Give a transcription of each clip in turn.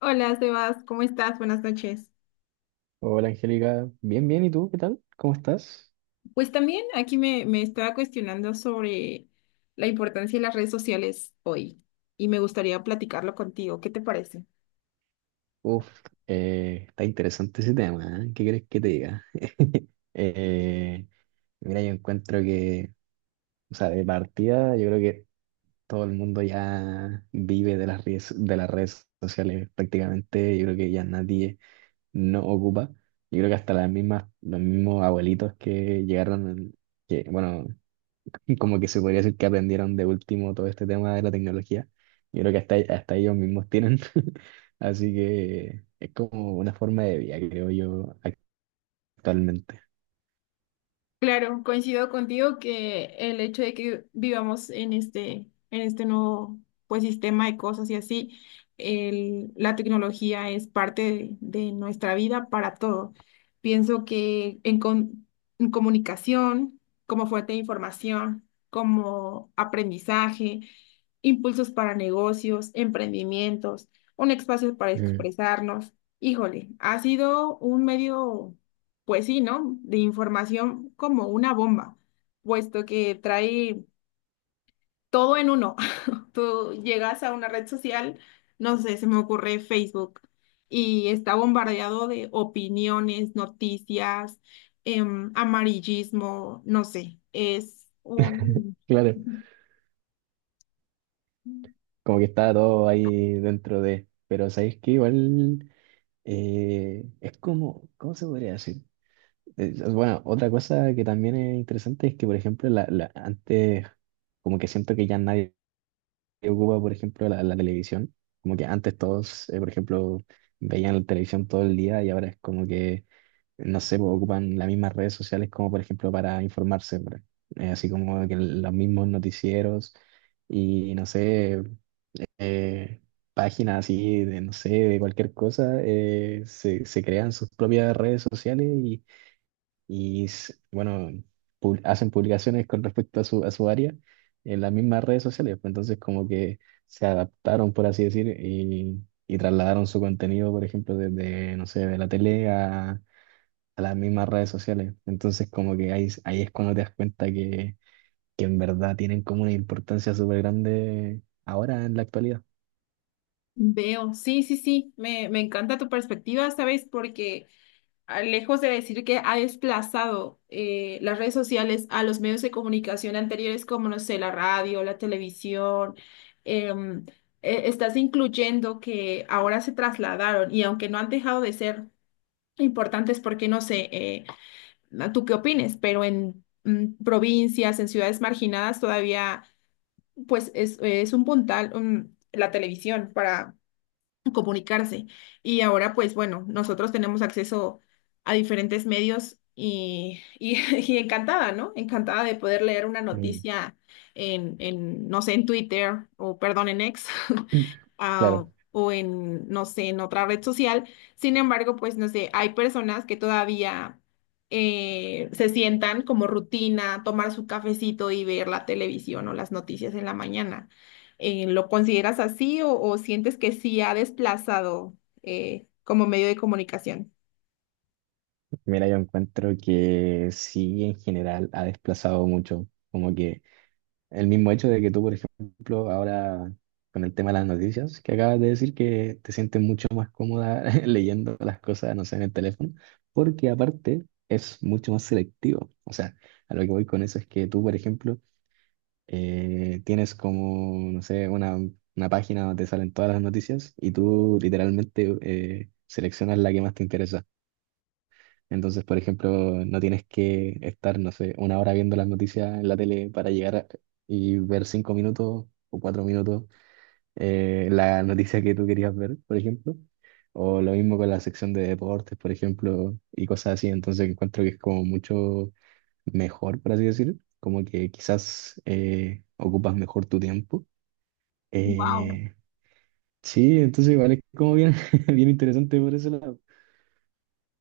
Hola, Sebas, ¿cómo estás? Buenas noches. Hola Angélica, bien, bien, ¿y tú qué tal? ¿Cómo estás? Pues también aquí me estaba cuestionando sobre la importancia de las redes sociales hoy y me gustaría platicarlo contigo. ¿Qué te parece? Uf, está interesante ese tema, ¿eh? ¿Qué crees que te diga? Eh, mira, yo encuentro que, o sea, de partida, yo creo que todo el mundo ya vive de las redes sociales prácticamente, yo creo que ya nadie no ocupa, yo creo que hasta las mismas, los mismos abuelitos que llegaron, que, bueno, y como que se podría decir que aprendieron de último todo este tema de la tecnología. Yo creo que hasta ellos mismos tienen. Así que es como una forma de vida, creo yo, actualmente. Claro, coincido contigo que el hecho de que vivamos en este nuevo pues, sistema de cosas y así, la tecnología es parte de nuestra vida para todo. Pienso que en comunicación, como fuente de información, como aprendizaje, impulsos para negocios, emprendimientos, un espacio para Mm. expresarnos. Híjole, ha sido un medio pues sí, ¿no? De información como una bomba, puesto que trae todo en uno. Tú llegas a una red social, no sé, se me ocurre Facebook, y está bombardeado de opiniones, noticias, amarillismo, no sé, es un... Claro, como que está todo ahí dentro de, pero sabéis que igual es como, ¿cómo se podría decir? Bueno, otra cosa que también es interesante es que, por ejemplo, antes como que siento que ya nadie que ocupa, por ejemplo, la televisión. Como que antes todos, por ejemplo, veían la televisión todo el día y ahora es como que, no sé, pues, ocupan las mismas redes sociales como, por ejemplo, para informarse, así como que los mismos noticieros y, no sé, eh, páginas así de, no sé, de cualquier cosa, se crean sus propias redes sociales y bueno, hacen publicaciones con respecto a a su área en las mismas redes sociales. Pues, entonces como que se adaptaron, por así decir, y trasladaron su contenido, por ejemplo, desde, no sé, de la tele a las mismas redes sociales. Entonces como que ahí, ahí es cuando te das cuenta que en verdad tienen como una importancia súper grande ahora en la actualidad. Veo, sí, sí, sí, me encanta tu perspectiva, ¿sabes? Porque lejos de decir que ha desplazado las redes sociales a los medios de comunicación anteriores, como, no sé, la radio, la televisión, em, estás incluyendo que ahora se trasladaron y aunque no han dejado de ser importantes, porque no sé, ¿tú qué opines? Pero en provincias, en ciudades marginadas, todavía, pues es un puntal, la televisión para comunicarse. Y ahora, pues bueno, nosotros tenemos acceso a diferentes medios y y encantada, ¿no? Encantada de poder leer una Mm. noticia en, no sé, en Twitter o, perdón, en X. ah, Claro, o en, no sé, en otra red social. Sin embargo, pues no sé, hay personas que todavía se sientan como rutina tomar su cafecito y ver la televisión o las noticias en la mañana. ¿Lo consideras así o sientes que sí ha desplazado como medio de comunicación? mira, yo encuentro que sí, en general ha desplazado mucho, como que el mismo hecho de que tú, por ejemplo, ahora con el tema de las noticias, que acabas de decir que te sientes mucho más cómoda leyendo las cosas, no sé, en el teléfono, porque aparte es mucho más selectivo. O sea, a lo que voy con eso es que tú, por ejemplo, tienes como, no sé, una página donde te salen todas las noticias y tú literalmente seleccionas la que más te interesa. Entonces, por ejemplo, no tienes que estar, no sé, una hora viendo las noticias en la tele para y ver cinco minutos o cuatro minutos la noticia que tú querías ver, por ejemplo. O lo mismo con la sección de deportes, por ejemplo, y cosas así. Entonces, encuentro que es como mucho mejor, por así decir. Como que quizás ocupas mejor tu tiempo. Wow. Eh, sí, entonces igual es como bien, bien interesante por ese lado.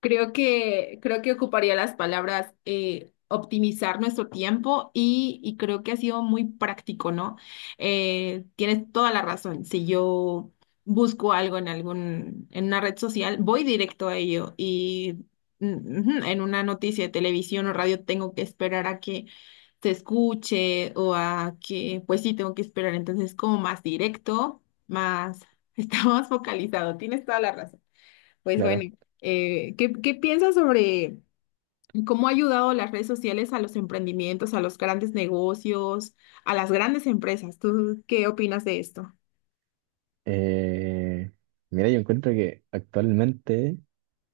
Creo que ocuparía las palabras optimizar nuestro tiempo y creo que ha sido muy práctico, ¿no? Tienes toda la razón. Si yo busco algo en algún, en una red social, voy directo a ello y ujú, en una noticia de televisión o radio tengo que esperar a que se escuche o a que, pues sí, tengo que esperar. Entonces, como más directo, más, está más focalizado. Tienes toda la razón. Pues bueno, Claro. ¿Qué, qué piensas sobre cómo ha ayudado las redes sociales a los emprendimientos, a los grandes negocios, a las grandes empresas? ¿Tú qué opinas de esto? Eh, Mira, yo encuentro que actualmente,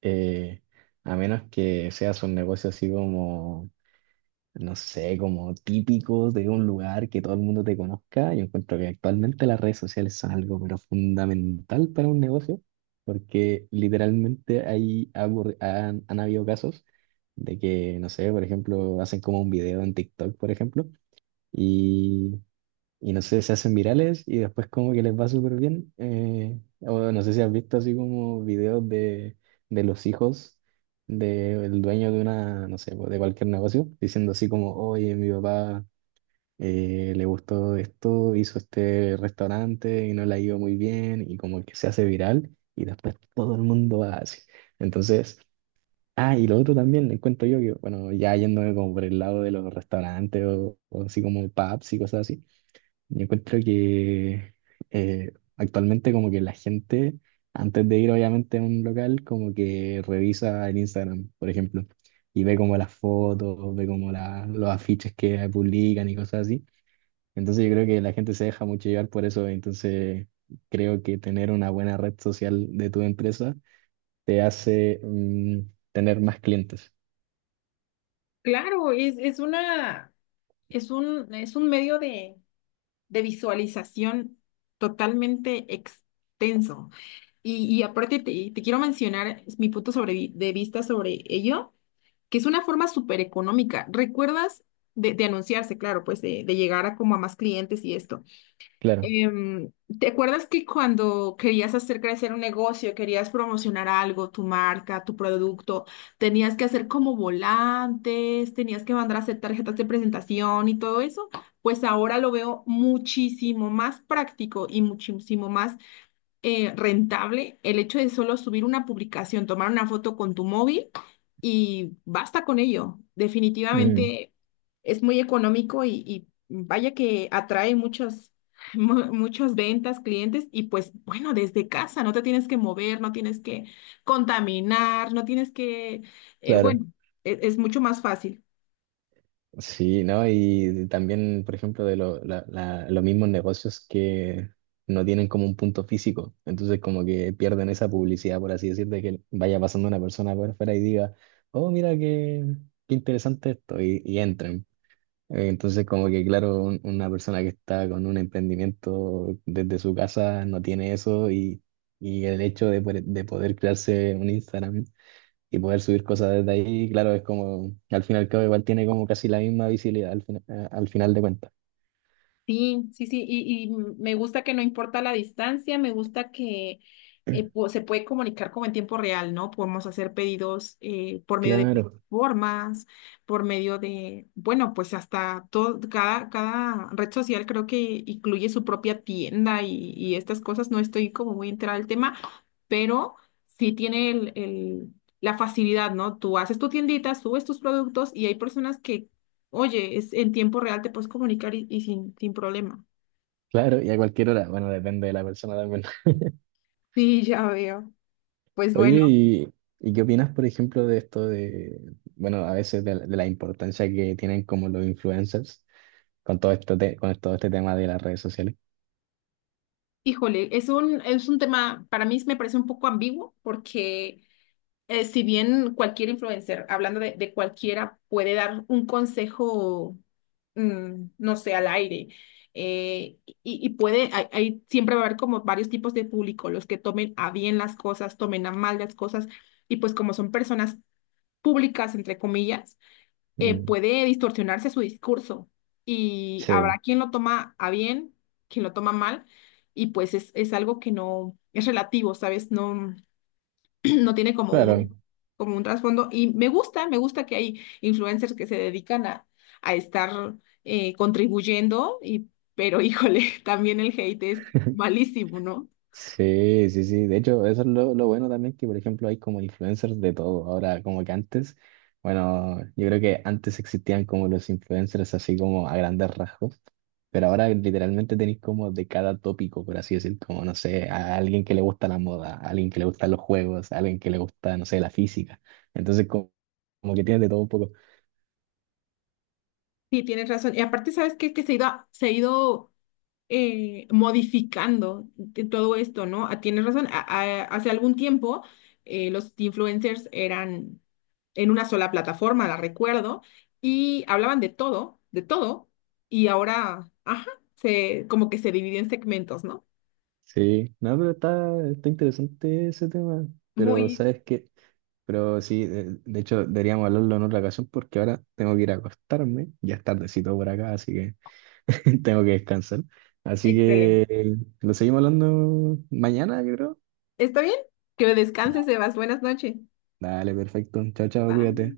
eh, a menos que seas un negocio así como, no sé, como típico de un lugar que todo el mundo te conozca, yo encuentro que actualmente las redes sociales son algo pero fundamental para un negocio, porque literalmente hay, ha ocurri- han, han habido casos de que, no sé, por ejemplo, hacen como un video en TikTok, por ejemplo y no sé, se hacen virales y después como que les va súper bien. Eh, o no sé si has visto así como videos de los hijos del dueño de una, no sé, pues, de cualquier negocio, diciendo así como, oye, mi papá le gustó esto, hizo este restaurante y no le ha ido muy bien y como que se hace viral y después todo el mundo va así. Entonces... Ah, y lo otro también, encuentro yo que, bueno, ya yéndome como por el lado de los restaurantes o así como pubs y cosas así, yo encuentro que actualmente como que la gente, antes de ir obviamente a un local, como que revisa el Instagram, por ejemplo, y ve como las fotos, ve como los afiches que publican y cosas así. Entonces yo creo que la gente se deja mucho llevar por eso, entonces creo que tener una buena red social de tu empresa te hace mm, tener más clientes. Claro, es una, es un medio de visualización totalmente extenso. Y aparte te, te quiero mencionar mi punto sobre, de vista sobre ello, que es una forma súper económica. ¿Recuerdas de anunciarse, claro, pues de llegar a como a más clientes y esto? Claro, Em, ¿Te acuerdas que cuando querías hacer crecer un negocio, querías promocionar algo, tu marca, tu producto, tenías que hacer como volantes, tenías que mandar a hacer tarjetas de presentación y todo eso? Pues ahora lo veo muchísimo más práctico y muchísimo más rentable el hecho de solo subir una publicación, tomar una foto con tu móvil y basta con ello. mm, Definitivamente es muy económico y vaya que atrae muchas, muchas ventas, clientes y pues bueno, desde casa no te tienes que mover, no tienes que contaminar, no tienes que, claro. bueno, es mucho más fácil. Sí, ¿no? Y también, por ejemplo, de los mismos negocios que no tienen como un punto físico. Entonces, como que pierden esa publicidad, por así decir, de que vaya pasando una persona por fuera y diga, oh, mira qué, qué interesante esto, y entren. Entonces, como que, claro, una persona que está con un emprendimiento desde su casa no tiene eso y el hecho de, de poder crearse un Instagram y poder subir cosas desde ahí, claro, es como, al fin y al cabo igual tiene como casi la misma visibilidad al final de cuentas. Sí, sí, sí, y me gusta que no importa la distancia, me gusta que se puede comunicar como en tiempo real, ¿no? Podemos hacer pedidos por medio de Claro, plataformas, por medio de, bueno, pues hasta todo, cada, cada red social creo que incluye su propia tienda y estas cosas, no estoy como muy enterada del tema, pero sí tiene la facilidad, ¿no? Tú haces tu tiendita, subes tus productos y hay personas. Oye, es, en tiempo real te puedes comunicar y sin, sin problema. claro, y a cualquier hora, bueno, depende de la persona también. Sí, ya veo. Pues Oye, bueno, ¿y qué opinas, por ejemplo, de esto de, bueno, a veces de la importancia que tienen como los influencers con todo esto con todo este tema de las redes sociales? híjole, es un tema, para mí me parece un poco ambiguo porque si bien cualquier influencer, hablando de cualquiera, puede dar un consejo, no sé, al aire, y puede, hay, siempre va a haber como varios tipos de público, los que tomen a bien las cosas, tomen a mal las cosas, y pues como son personas públicas, entre comillas, Mm, puede distorsionarse su discurso y habrá sí, quien lo toma a bien, quien lo toma mal, y pues es algo que no es relativo, ¿sabes? No, no tiene claro. Como un trasfondo. Y me gusta que hay influencers que se dedican a estar contribuyendo, y, pero híjole, también el hate es malísimo, ¿no? Sí, sí, sí. De hecho, eso es lo bueno también, que por ejemplo hay como influencers de todo. Ahora, como que antes, bueno, yo creo que antes existían como los influencers así como a grandes rasgos, pero ahora literalmente tenéis como de cada tópico, por así decir, como, no sé, a alguien que le gusta la moda, a alguien que le gustan los juegos, a alguien que le gusta, no sé, la física. Entonces, como que tienes de todo un poco. Sí, tienes razón. Y aparte, ¿sabes qué? Que se ha ido modificando de todo esto, ¿no? Ah, tienes razón, hace algún tiempo los influencers eran en una sola plataforma, la recuerdo, y hablaban de todo, y ahora, ajá, se, como que se dividió en segmentos, ¿no? Sí, no, pero está, está interesante ese tema. Pero, Muy ¿sabes qué? Pero sí, de hecho deberíamos hablarlo en otra ocasión porque ahora tengo que ir a acostarme, ya es tardecito por acá, así que tengo que descansar. Así excelente. que lo seguimos hablando mañana, yo creo. ¿Está bien? Que Ya, descanses, Sebas. Buenas noches. dale, perfecto. Chao, chao, Bye. cuídate.